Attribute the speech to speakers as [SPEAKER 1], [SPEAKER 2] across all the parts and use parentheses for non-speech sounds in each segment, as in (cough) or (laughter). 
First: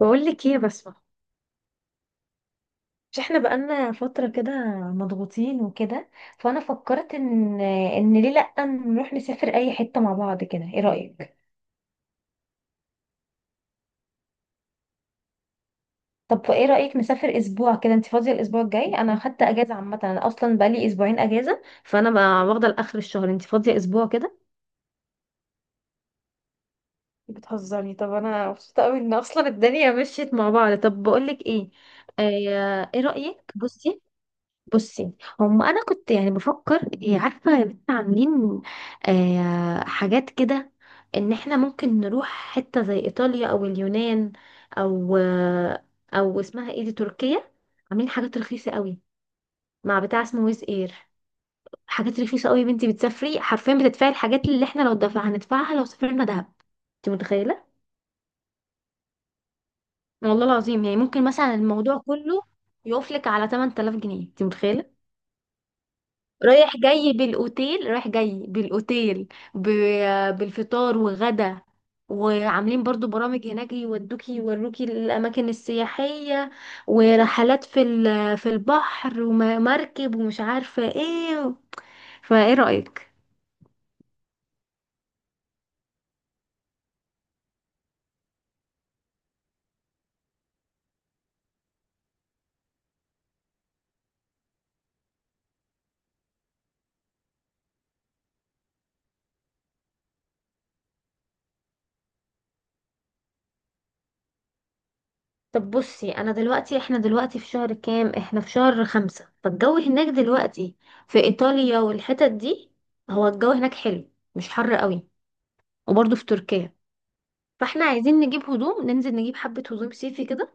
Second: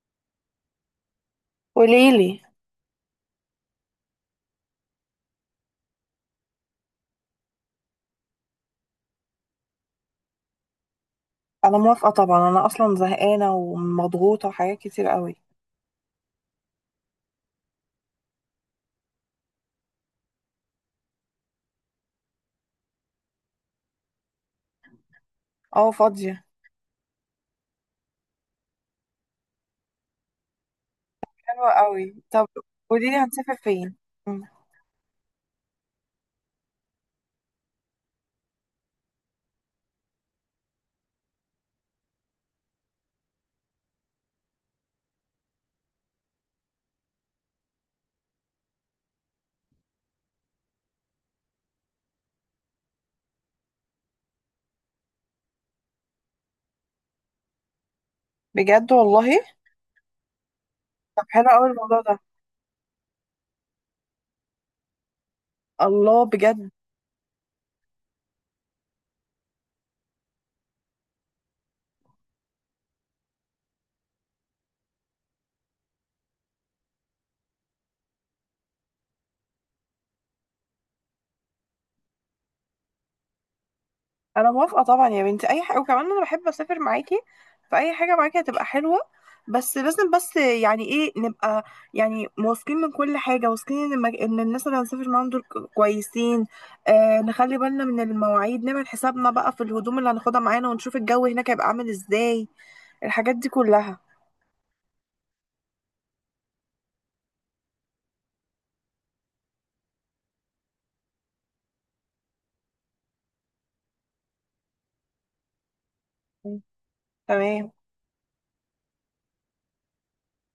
[SPEAKER 1] بقول لك ايه يا بسمة؟
[SPEAKER 2] قوليلي.
[SPEAKER 1] مش احنا بقالنا فترة كده مضغوطين وكده، فانا فكرت ان ان ليه لأ نروح نسافر اي حتة مع بعض كده؟ ايه رأيك؟
[SPEAKER 2] انا موافقه طبعا، انا اصلا زهقانه ومضغوطه وحاجات كتير قوي.
[SPEAKER 1] طب ايه رأيك نسافر اسبوع كده؟ انت فاضية الاسبوع الجاي؟ انا خدت اجازة عامة، انا اصلا بقالي اسبوعين اجازة فانا بقى واخدة لاخر الشهر. انت فاضية اسبوع كده؟
[SPEAKER 2] اه، فاضيه.
[SPEAKER 1] بتهزرني؟ طب انا مبسوطة قوي ان اصلا الدنيا مشيت مع بعض. طب بقول لك
[SPEAKER 2] حلوه
[SPEAKER 1] ايه،
[SPEAKER 2] قوي. طب،
[SPEAKER 1] ايه
[SPEAKER 2] قوليلي،
[SPEAKER 1] رأيك؟
[SPEAKER 2] هنسافر فين؟
[SPEAKER 1] بصي.
[SPEAKER 2] مم.
[SPEAKER 1] بصي، انا كنت يعني بفكر عارفه يا بنت؟ عاملين، حاجات كده، ان احنا ممكن نروح حته زي ايطاليا او اليونان او او اسمها ايه دي، تركيا. عاملين حاجات رخيصه قوي مع بتاع اسمه ويز اير. حاجات رخيصه قوي يا بنتي، بتسافري حرفيا بتدفعي الحاجات اللي احنا لو دفع هندفعها لو سافرنا دهب. انت متخيله؟
[SPEAKER 2] بجد والله؟
[SPEAKER 1] والله العظيم، يعني
[SPEAKER 2] طب
[SPEAKER 1] ممكن
[SPEAKER 2] حلو
[SPEAKER 1] مثلا
[SPEAKER 2] قوي
[SPEAKER 1] الموضوع
[SPEAKER 2] الموضوع ده.
[SPEAKER 1] كله يقفلك على 8000 جنيه. انت متخيله؟
[SPEAKER 2] الله، بجد؟
[SPEAKER 1] رايح جاي بالاوتيل، رايح جاي بالاوتيل ب... بالفطار وغدا. وعاملين برضو برامج هناك يودوكي يوروكي الاماكن السياحيه، ورحلات في البحر ومركب ومش عارفه ايه. فايه رايك؟
[SPEAKER 2] انا موافقه طبعا يا بنتي، اي حاجه. وكمان انا بحب اسافر معاكي، فاي حاجه معاكي هتبقى حلوه. بس لازم، بس يعني ايه، نبقى يعني واثقين من كل حاجه، واثقين ان ان الناس اللي هنسافر معاهم دول كويسين. آه، نخلي بالنا من المواعيد، نعمل حسابنا بقى في الهدوم اللي هناخدها معانا، ونشوف الجو هناك هيبقى عامل ازاي. الحاجات دي كلها.
[SPEAKER 1] طب بصي، انا دلوقتي احنا دلوقتي في شهر كام؟ احنا في شهر خمسة، فالجو هناك دلوقتي في ايطاليا والحتت دي، هو الجو هناك حلو مش حر قوي، وبرضو في
[SPEAKER 2] مم.
[SPEAKER 1] تركيا.
[SPEAKER 2] تمام.
[SPEAKER 1] فاحنا عايزين نجيب هدوم، ننزل نجيب حبة هدوم صيفي كده.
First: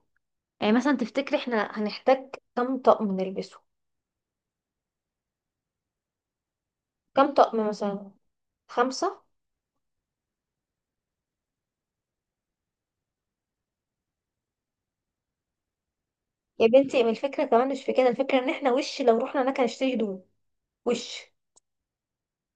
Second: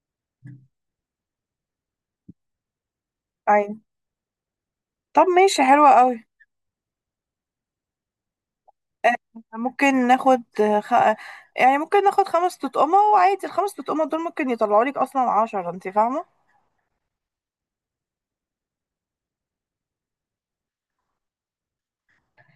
[SPEAKER 1] يعني مثلا تفتكري احنا هنحتاج كام طقم نلبسه؟
[SPEAKER 2] ايوه. طب ماشي، حلوة قوي.
[SPEAKER 1] كام طقم مثلا؟
[SPEAKER 2] آه،
[SPEAKER 1] خمسة؟
[SPEAKER 2] ممكن ناخد يعني ممكن ناخد خمس تطقمة. وعادي الخمس تطقمة دول ممكن يطلعوا لك اصلا 10. انت فاهمة؟
[SPEAKER 1] يا بنتي، ما الفكرة كمان مش في كده. الفكرة ان احنا وش لو رحنا هناك هنشتري هدوم، وش،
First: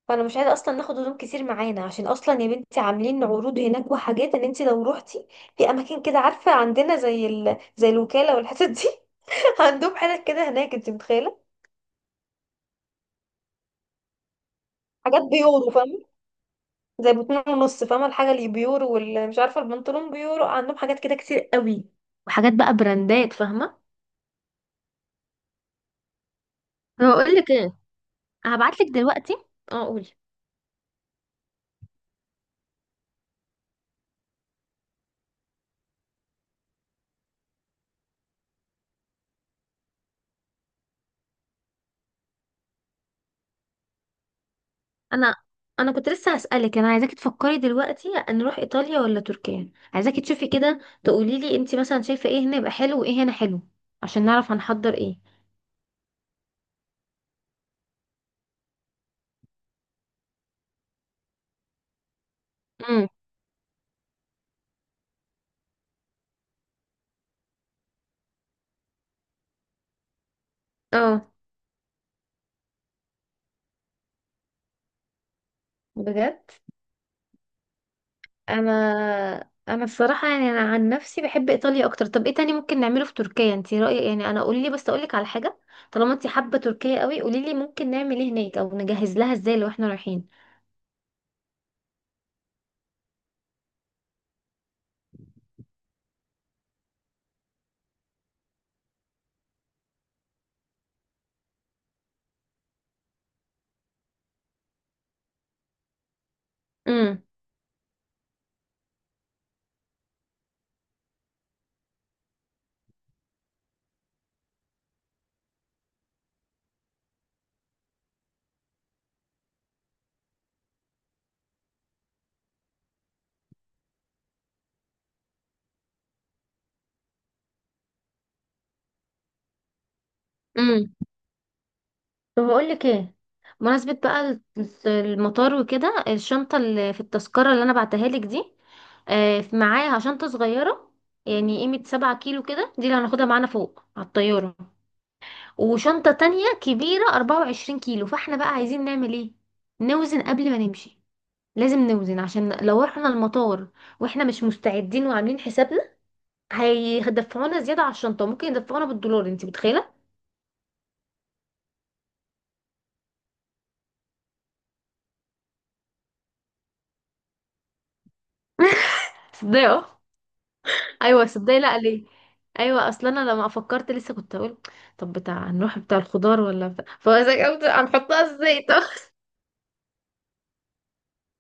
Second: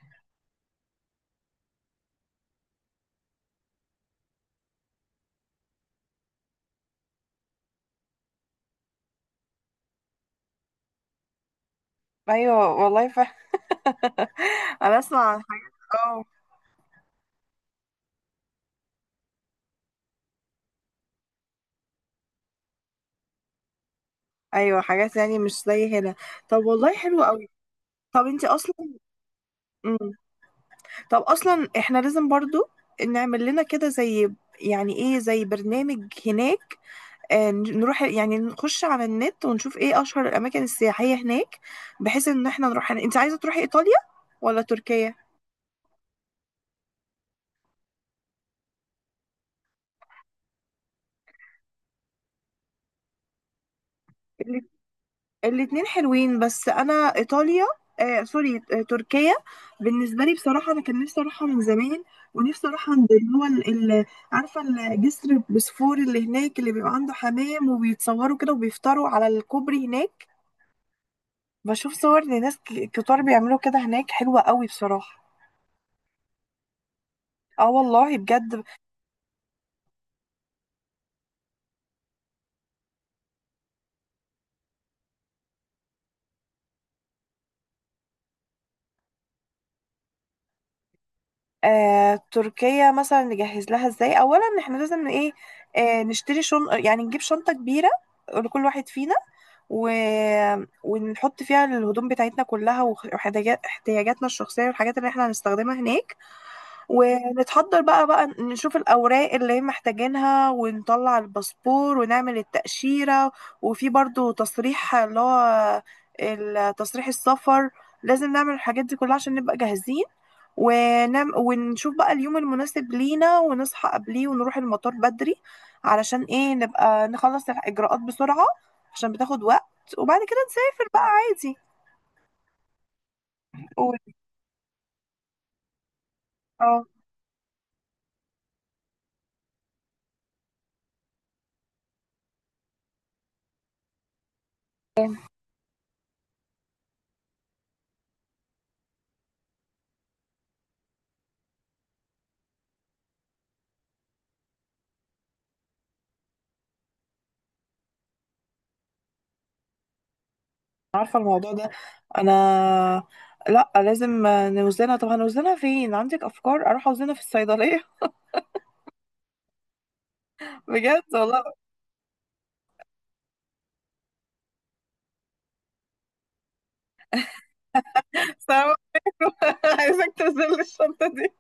[SPEAKER 1] فانا مش عايزة اصلا ناخد هدوم كتير معانا، عشان اصلا يا بنتي عاملين عروض هناك وحاجات ان انت لو روحتي في اماكن كده، عارفة، عندنا زي الوكالة والحتت دي، (laughs) عندهم حاجات كده هناك. انت متخيلة؟
[SPEAKER 2] ايوه والله، (laughs) انا اسمع
[SPEAKER 1] حاجات
[SPEAKER 2] عن حاجات،
[SPEAKER 1] بيورو،
[SPEAKER 2] اه.
[SPEAKER 1] زي باتنين ونص، فاهمة الحاجة اللي بيورو؟ واللي مش عارفة البنطلون بيورو. عندهم حاجات كده كتير قوي، وحاجات بقى براندات، فاهمة؟
[SPEAKER 2] ايوه، حاجات يعني مش زي هنا. طب والله حلو
[SPEAKER 1] هقول
[SPEAKER 2] قوي.
[SPEAKER 1] لك ايه،
[SPEAKER 2] طب انت اصلا...
[SPEAKER 1] هبعت لك دلوقتي. اه قولي.
[SPEAKER 2] مم. طب اصلا احنا لازم برضو نعمل لنا كده زي، يعني ايه، زي برنامج هناك. نروح يعني نخش على النت ونشوف ايه اشهر الاماكن السياحية هناك، بحيث ان احنا نروح هناك. انت عايزة تروحي ايطاليا ولا تركيا؟
[SPEAKER 1] انا انا كنت لسه هسألك، انا عايزاكي تفكري دلوقتي نروح ايطاليا ولا تركيا. عايزاكي تشوفي كده تقولي لي انت مثلا شايفة ايه هنا يبقى حلو وايه هنا حلو، عشان نعرف هنحضر ايه.
[SPEAKER 2] الاتنين حلوين، بس انا ايطاليا، سوري، تركيا. بالنسبه لي بصراحه انا كان نفسي اروحها من زمان. ونفسي اروح عند
[SPEAKER 1] امم،
[SPEAKER 2] اللي هو عارفه، الجسر بسفور اللي هناك، اللي بيبقى عنده حمام وبيتصوروا كده وبيفطروا على الكوبري هناك.
[SPEAKER 1] اه
[SPEAKER 2] بشوف صور لناس كتار بيعملوا كده هناك، حلوه قوي بصراحه.
[SPEAKER 1] بجد،
[SPEAKER 2] اه والله بجد.
[SPEAKER 1] انا الصراحه يعني انا عن نفسي بحب ايطاليا اكتر. طب ايه تاني ممكن نعمله في تركيا انت رايك؟ يعني انا قولي لي بس، اقول لك على حاجه، طالما انت حابه تركيا قوي، قولي لي ممكن نعمل ايه هناك او نجهز لها ازاي لو احنا رايحين.
[SPEAKER 2] آه، تركيا مثلا نجهز لها ازاي؟ اولا احنا لازم ايه؟ آه، نشتري شن يعني نجيب شنطه كبيره لكل واحد فينا، و... ونحط فيها الهدوم بتاعتنا كلها واحتياجاتنا الشخصية والحاجات اللي احنا هنستخدمها هناك.
[SPEAKER 1] امم.
[SPEAKER 2] ونتحضر بقى. نشوف الأوراق اللي هي محتاجينها، ونطلع الباسبور ونعمل التأشيرة. وفي برضو تصريح اللي هو تصريح السفر. لازم نعمل الحاجات دي كلها عشان نبقى جاهزين. ونعم، ونشوف بقى اليوم المناسب لينا، ونصحى قبليه ونروح المطار بدري. علشان ايه؟ نبقى نخلص الإجراءات بسرعة، عشان بتاخد وقت. وبعد كده نسافر
[SPEAKER 1] امم.
[SPEAKER 2] بقى عادي.
[SPEAKER 1] طب اقول لك ايه، بمناسبه
[SPEAKER 2] قول.
[SPEAKER 1] بقى المطار وكده، الشنطه
[SPEAKER 2] اه،
[SPEAKER 1] اللي في التذكره اللي انا بعتها لك دي، معاها شنطه صغيره يعني قيمه 7 كيلو كده، دي اللي هناخدها معانا فوق على الطياره، وشنطة تانية كبيرة 24 كيلو. فاحنا بقى عايزين نعمل ايه؟ نوزن قبل ما نمشي، لازم نوزن، عشان لو رحنا المطار واحنا مش مستعدين وعاملين حسابنا هيدفعونا زيادة على الشنطة، ممكن يدفعونا بالدولار. انت متخيلة؟
[SPEAKER 2] عارفة الموضوع ده. أنا... لأ، لازم نوزنها. طب هنوزنها فين؟ عندك أفكار؟ أروح أوزنها في الصيدلية؟
[SPEAKER 1] (laughs) صدقي اه.
[SPEAKER 2] (laughs) بجد
[SPEAKER 1] ايوه
[SPEAKER 2] والله.
[SPEAKER 1] صدقي، لا ليه؟ ايوه، اصلا انا لما فكرت لسه كنت اقول، طب بتاع، نروح بتاع الخضار ولا بتاع، فازاي هنحطها ازاي
[SPEAKER 2] سوا.
[SPEAKER 1] طب؟
[SPEAKER 2] عايزك توزن (laughs) لي الشنطة دي.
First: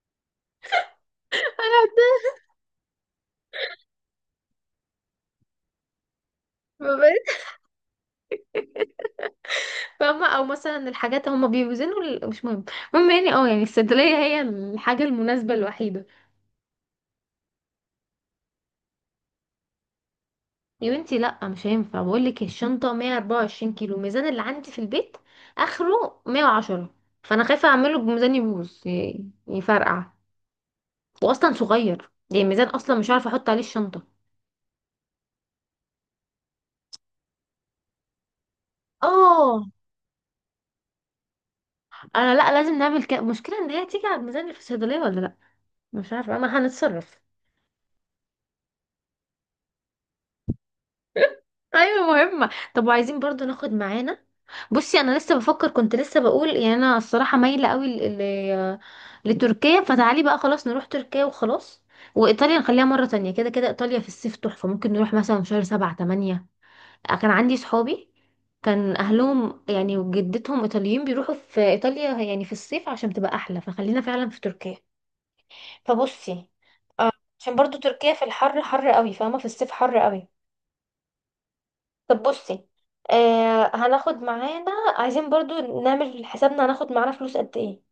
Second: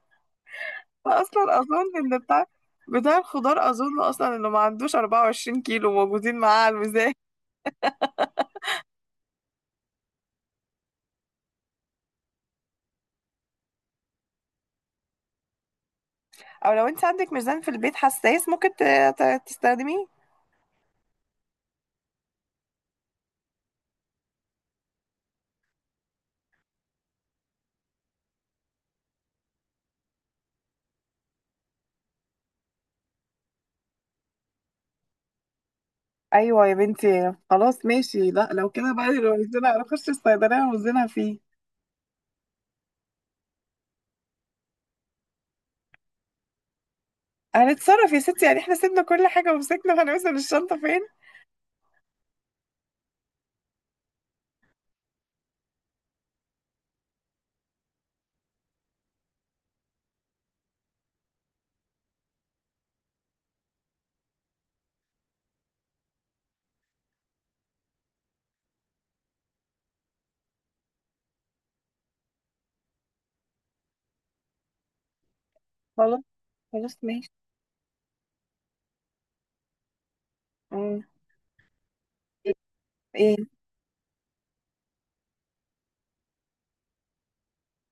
[SPEAKER 2] أصلا أظن إن بتاع بتاع الخضار، أظن أصلا إنه ما عندوش 24 كيلو موجودين معاه على الميزان.
[SPEAKER 1] (laughs) فاهمة؟ او مثلا الحاجات هم بيوزنوا مش مهم. المهم يعني اه، يعني الصيدلية هي الحاجة المناسبة الوحيدة.
[SPEAKER 2] أو لو أنت عندك ميزان في البيت حساس ممكن تستخدميه.
[SPEAKER 1] يا بنتي لا مش هينفع، بقول لك الشنطة 124 كيلو، الميزان اللي عندي في البيت اخره 110، فانا خايفة اعمله بميزان يبوظ يفرقع، واصلا صغير يعني الميزان، اصلا مش عارفة احط عليه الشنطة.
[SPEAKER 2] أيوة يا بنتي، خلاص ماشي. لأ لو كده بقى، لو
[SPEAKER 1] اه
[SPEAKER 2] وزنها نخش الصيدلية ونوزنها فيه.
[SPEAKER 1] انا لا لازم نعمل كده، المشكلة ان هي تيجي على الميزان اللي في الصيدلية ولا لا، مش عارفة، اما هنتصرف.
[SPEAKER 2] هنتصرف يا ستي. يعني احنا سيبنا كل حاجة ومسكنا هنوزن الشنطة فين.
[SPEAKER 1] ايوه مهمة. طب وعايزين برضو ناخد معانا، بصي انا لسه بفكر كنت لسه بقول، يعني انا الصراحه مايله قوي لتركيا، فتعالي بقى خلاص نروح تركيا وخلاص، وايطاليا نخليها مره تانية. كده كده ايطاليا في الصيف تحفه، ممكن نروح مثلا شهر 7 8. كان عندي صحابي كان اهلهم يعني وجدتهم ايطاليين بيروحوا في ايطاليا يعني في الصيف عشان تبقى احلى، فخلينا فعلا في تركيا.
[SPEAKER 2] خلاص
[SPEAKER 1] فبصي،
[SPEAKER 2] خلاص ماشي.
[SPEAKER 1] عشان برضو تركيا في الحر حر قوي، فاهمه، في الصيف حر قوي.
[SPEAKER 2] آه.
[SPEAKER 1] طب بصي،
[SPEAKER 2] ايه؟
[SPEAKER 1] هناخد معانا، عايزين برضو نعمل حسابنا هناخد معانا فلوس قد ايه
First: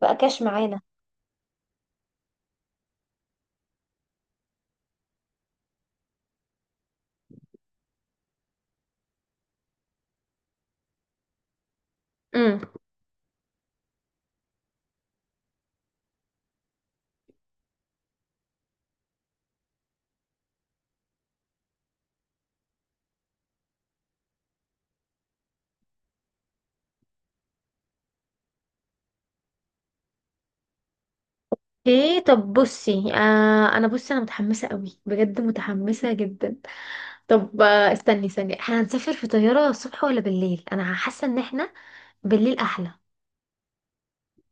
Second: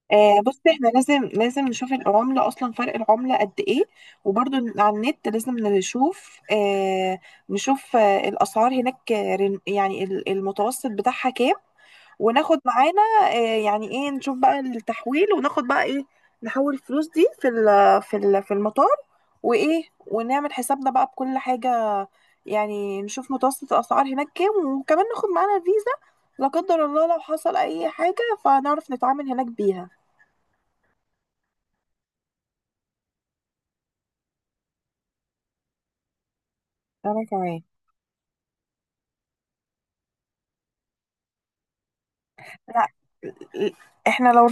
[SPEAKER 1] بقى
[SPEAKER 2] آه،
[SPEAKER 1] كاش
[SPEAKER 2] بص،
[SPEAKER 1] معانا.
[SPEAKER 2] احنا لازم، نشوف العملة اصلا، فرق العملة قد ايه. وبرضو على النت لازم نشوف، نشوف الاسعار هناك. يعني المتوسط بتاعها كام، وناخد
[SPEAKER 1] امم.
[SPEAKER 2] معانا، آه، يعني ايه، نشوف بقى التحويل وناخد بقى ايه. نحول الفلوس دي في في المطار. وايه، ونعمل حسابنا بقى بكل حاجة. يعني نشوف متوسط الاسعار هناك كام، وكمان ناخد معانا فيزا لا قدر الله لو حصل اي حاجة، فنعرف نتعامل هناك بيها.
[SPEAKER 1] ايه طب بصي، انا متحمسه قوي، بجد متحمسه جدا.
[SPEAKER 2] انا
[SPEAKER 1] طب
[SPEAKER 2] كمان.
[SPEAKER 1] استني، احنا هنسافر في طياره الصبح ولا بالليل؟ انا حاسه ان احنا بالليل
[SPEAKER 2] لا
[SPEAKER 1] احلى.
[SPEAKER 2] احنا لو...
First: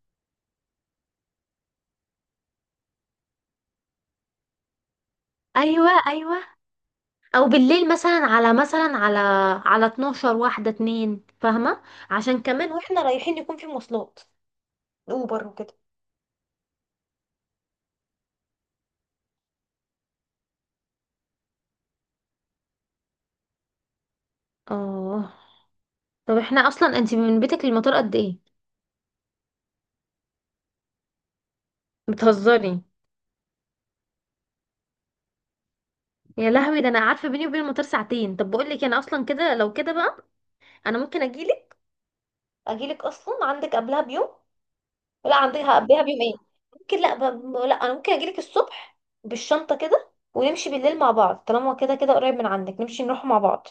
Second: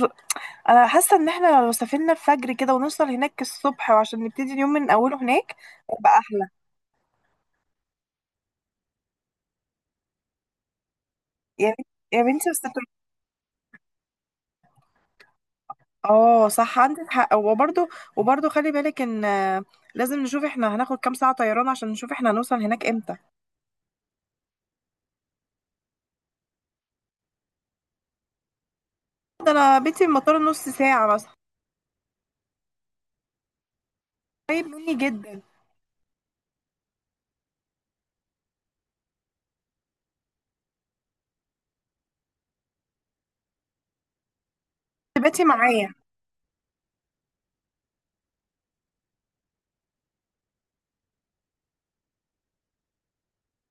[SPEAKER 2] انا حاسه ان احنا لو سافرنا الفجر كده، ونوصل هناك الصبح، وعشان نبتدي اليوم من اوله هناك،
[SPEAKER 1] ايوه
[SPEAKER 2] يبقى
[SPEAKER 1] ايوه،
[SPEAKER 2] احلى.
[SPEAKER 1] او بالليل مثلا على، مثلا على 12 واحده اتنين،
[SPEAKER 2] يا
[SPEAKER 1] فاهمه؟
[SPEAKER 2] بنت- يا
[SPEAKER 1] عشان
[SPEAKER 2] بنتي بس.
[SPEAKER 1] كمان واحنا رايحين يكون في مواصلات، اوبر وكده.
[SPEAKER 2] اه صح، عندك حق. وبرضه خلي بالك ان، لازم نشوف احنا هناخد كام ساعة طيران، عشان نشوف احنا هنوصل هناك امتى.
[SPEAKER 1] اه طب احنا اصلا انت من بيتك للمطار قد ايه؟
[SPEAKER 2] ده انا بيتي من المطار نص ساعة مثلا.
[SPEAKER 1] بتهزري؟
[SPEAKER 2] قريب مني جدا.
[SPEAKER 1] يا لهوي، ده انا عارفه بيني وبين المطار ساعتين. طب بقول لك انا اصلا كده، لو كده بقى انا ممكن اجيلك، اجيلك اصلا عندك قبلها بيوم. لا
[SPEAKER 2] بيتي
[SPEAKER 1] عندها
[SPEAKER 2] معايا.
[SPEAKER 1] قبلها بيوم ايه، ممكن لا لا، انا ممكن اجيلك الصبح بالشنطه كده، ونمشي بالليل مع بعض، طالما كده كده قريب من عندك نمشي نروح مع بعض.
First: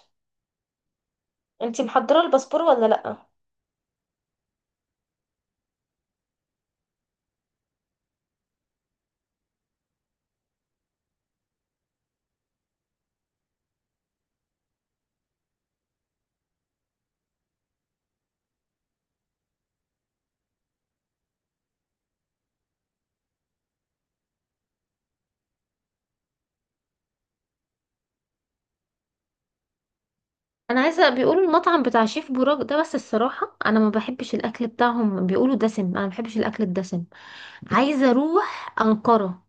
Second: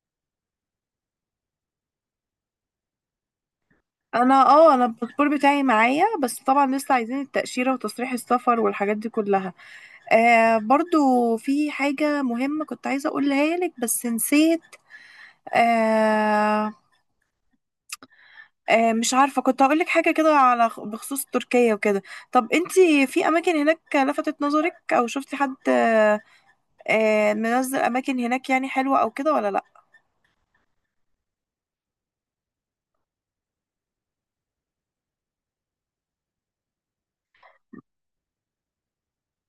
[SPEAKER 1] انتي محضره الباسبور ولا لا؟
[SPEAKER 2] انا، الباسبور بتاعي معايا. بس طبعا لسه عايزين التأشيرة وتصريح السفر والحاجات دي كلها. آه، برضو في حاجة مهمة كنت عايزة اقولها لك بس نسيت. آه، مش عارفة، كنت هقول لك حاجة كده على بخصوص تركيا وكده. طب انتي في أماكن هناك لفتت نظرك؟ أو شفتي حد، منزل أماكن هناك يعني حلوة أو كده ولا لأ؟
[SPEAKER 1] انا عايزه، بيقولوا المطعم بتاع شيف بوراك ده، بس الصراحه انا ما بحبش الاكل بتاعهم، بيقولوا دسم، انا ما بحبش الاكل الدسم. عايزه اروح انقره،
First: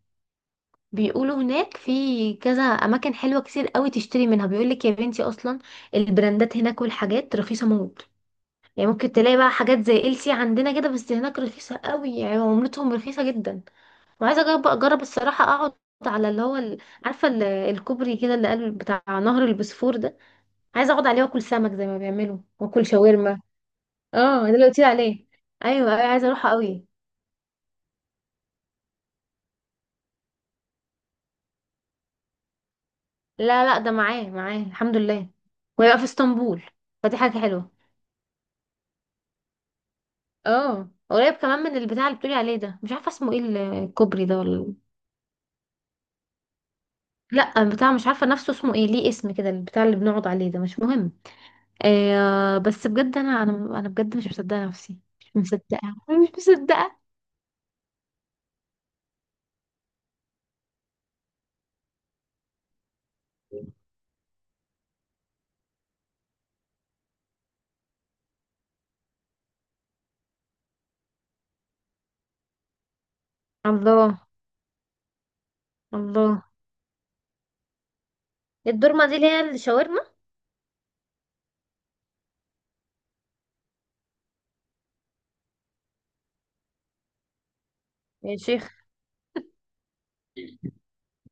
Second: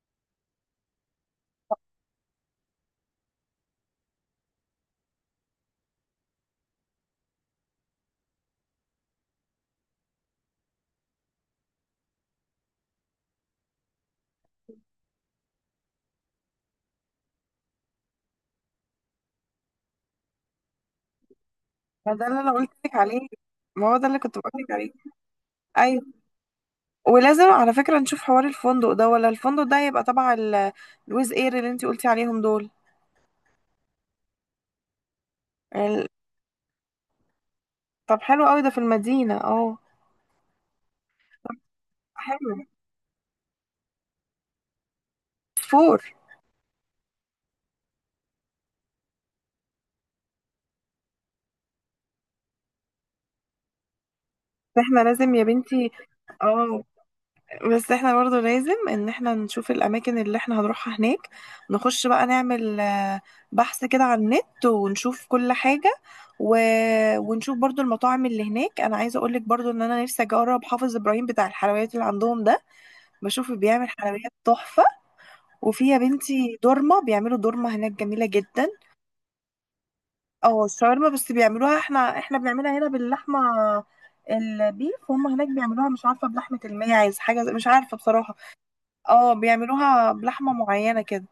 [SPEAKER 1] بيقولوا هناك في كذا اماكن حلوه كتير قوي تشتري منها، بيقولك يا بنتي اصلا البراندات هناك والحاجات رخيصه موت، يعني ممكن تلاقي بقى حاجات زي ال سي عندنا كده بس هناك رخيصة قوي، يعني عملتهم رخيصة جدا. وعايزة اجرب، اجرب الصراحة، اقعد على اللي هو عارفة الكوبري كده اللي قال بتاع نهر البوسفور ده، عايزة اقعد عليه واكل سمك زي ما
[SPEAKER 2] ما ده
[SPEAKER 1] بيعملوا
[SPEAKER 2] اللي أنا قلت
[SPEAKER 1] واكل
[SPEAKER 2] لك عليه.
[SPEAKER 1] شاورما.
[SPEAKER 2] ما هو ده اللي كنت
[SPEAKER 1] اه ده
[SPEAKER 2] بقول
[SPEAKER 1] اللي
[SPEAKER 2] لك
[SPEAKER 1] قلت لي
[SPEAKER 2] عليه.
[SPEAKER 1] عليه، ايوه
[SPEAKER 2] أيوة.
[SPEAKER 1] ايوه عايزة اروحه قوي.
[SPEAKER 2] ولازم على فكرة نشوف حوار الفندق ده، ولا الفندق ده هيبقى تبع الويز اير اللي انتي قلتي عليهم دول.
[SPEAKER 1] لا لا، ده معاه الحمد لله، وهيبقى في
[SPEAKER 2] ال-...
[SPEAKER 1] اسطنبول، فدي حاجة حلوة.
[SPEAKER 2] طب حلو قوي ده في المدينة، اه.
[SPEAKER 1] اه قريب كمان من البتاع اللي بتقولي
[SPEAKER 2] حلو.
[SPEAKER 1] عليه ده، مش عارفة اسمه ايه، الكوبري ده ولا؟
[SPEAKER 2] فور.
[SPEAKER 1] لا البتاع مش عارفه نفسه اسمه ايه، ليه اسم كده البتاع اللي بنقعد عليه ده، مش مهم. آه بس بجد، انا بجد مش مصدقه نفسي،
[SPEAKER 2] احنا
[SPEAKER 1] مش
[SPEAKER 2] لازم يا
[SPEAKER 1] مصدقه.
[SPEAKER 2] بنتي.
[SPEAKER 1] أنا مش
[SPEAKER 2] اه،
[SPEAKER 1] مصدقه.
[SPEAKER 2] بس احنا برضه لازم ان احنا نشوف الاماكن اللي احنا هنروحها هناك. نخش بقى نعمل، بحث كده على النت ونشوف كل حاجة. و... ونشوف برضه المطاعم اللي هناك. انا عايزة اقولك برضه ان انا نفسي اجرب حافظ ابراهيم بتاع الحلويات اللي عندهم ده، بشوف بيعمل
[SPEAKER 1] الله.
[SPEAKER 2] حلويات تحفة. وفي يا
[SPEAKER 1] الله.
[SPEAKER 2] بنتي دورمة، بيعملوا دورمة هناك جميلة جدا.
[SPEAKER 1] الدورمه دي اللي هي الشاورما؟
[SPEAKER 2] اه، الشاورما. بس بيعملوها، احنا بنعملها هنا باللحمة البيف، وهم هناك بيعملوها مش عارفة بلحمة الماعز، حاجة مش عارفة بصراحة.
[SPEAKER 1] يا شيخ.
[SPEAKER 2] اه، بيعملوها بلحمة معينة كده.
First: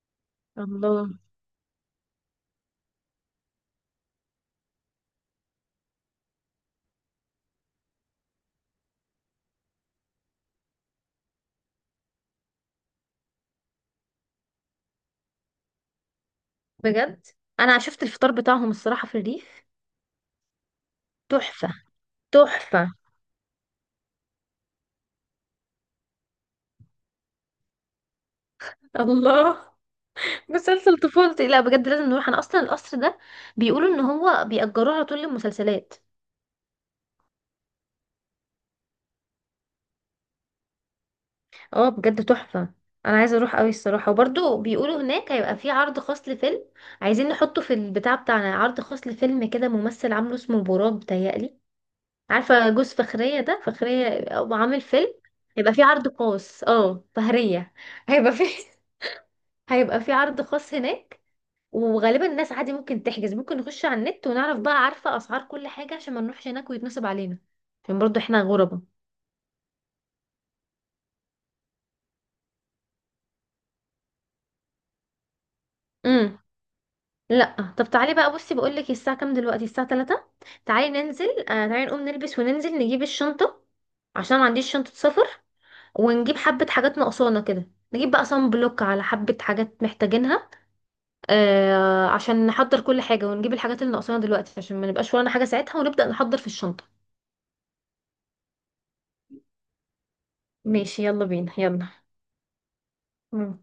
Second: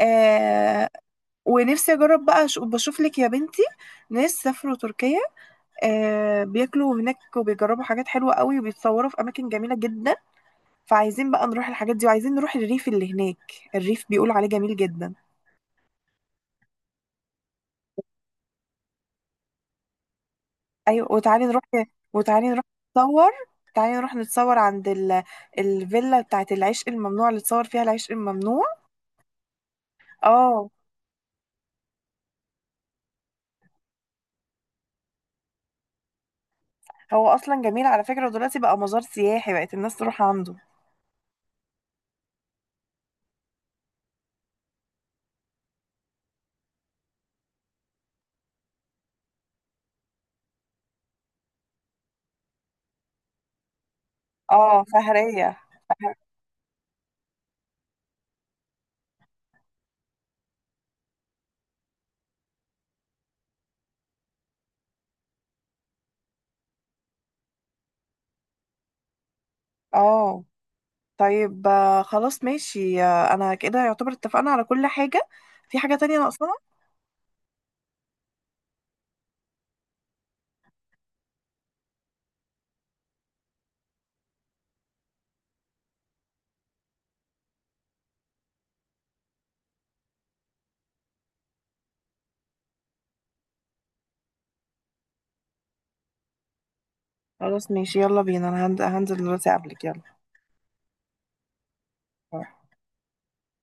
[SPEAKER 2] آه،
[SPEAKER 1] الله.
[SPEAKER 2] ونفسي اجرب بقى. بشوف لك يا بنتي ناس سافروا تركيا، آه، بياكلوا هناك وبيجربوا حاجات حلوة قوي، وبيتصوروا في اماكن جميلة جدا. فعايزين بقى نروح الحاجات دي. وعايزين نروح الريف اللي هناك، الريف بيقول عليه جميل جدا.
[SPEAKER 1] بجد، انا شفت الفطار بتاعهم الصراحه في الريف،
[SPEAKER 2] ايوه، وتعالي نروح.
[SPEAKER 1] تحفه.
[SPEAKER 2] وتعالي نروح.
[SPEAKER 1] تحفه.
[SPEAKER 2] نتصور. تعالي نروح نتصور عند الفيلا بتاعت العشق الممنوع، اللي اتصور فيها العشق الممنوع.
[SPEAKER 1] الله.
[SPEAKER 2] اه،
[SPEAKER 1] مسلسل طفولتي، لا بجد لازم نروح، انا اصلا القصر ده بيقولوا ان هو بيأجروه على طول للمسلسلات.
[SPEAKER 2] هو اصلا جميل على فكرة، ودلوقتي بقى مزار سياحي، بقت الناس تروح عنده.
[SPEAKER 1] اه بجد تحفة. انا عايزة اروح قوي الصراحة. وبرضو بيقولوا هناك هيبقى في عرض خاص لفيلم، عايزين نحطه في البتاع بتاعنا، عرض خاص لفيلم كده، ممثل عامله، اسمه براك بتهيألي، عارفة جوز فخرية ده؟ فخرية، أو عامل
[SPEAKER 2] اه،
[SPEAKER 1] فيلم،
[SPEAKER 2] شهرية.
[SPEAKER 1] هيبقى في عرض خاص. اه فهرية، هيبقى في (laughs) هيبقى في عرض خاص هناك، وغالبا الناس عادي ممكن تحجز، ممكن نخش على النت ونعرف بقى، عارفة اسعار كل حاجة، عشان ما نروحش هناك ويتنصب علينا، عشان برضو احنا غربة.
[SPEAKER 2] اه طيب، خلاص ماشي. انا كده يعتبر اتفقنا على كل حاجة. في حاجة تانية ناقصاها؟
[SPEAKER 1] لا طب تعالي بقى بصي بقولك، الساعة كام دلوقتي؟ الساعة 3، تعالي ننزل، تعالي نقوم نلبس وننزل نجيب الشنطة، عشان ما عنديش شنطة سفر، ونجيب حبة حاجات ناقصانا كده، نجيب بقى صن بلوك، على حبة حاجات محتاجينها، عشان نحضر كل حاجة ونجيب الحاجات اللي ناقصانا دلوقتي عشان ما نبقاش ورانا حاجة ساعتها، ونبدأ نحضر في الشنطة.
[SPEAKER 2] خلاص ماشي، يلا بينا، انا هنزل دلوقتي قبلك، يلا.
[SPEAKER 1] ماشي يلا بينا، يلا. مم.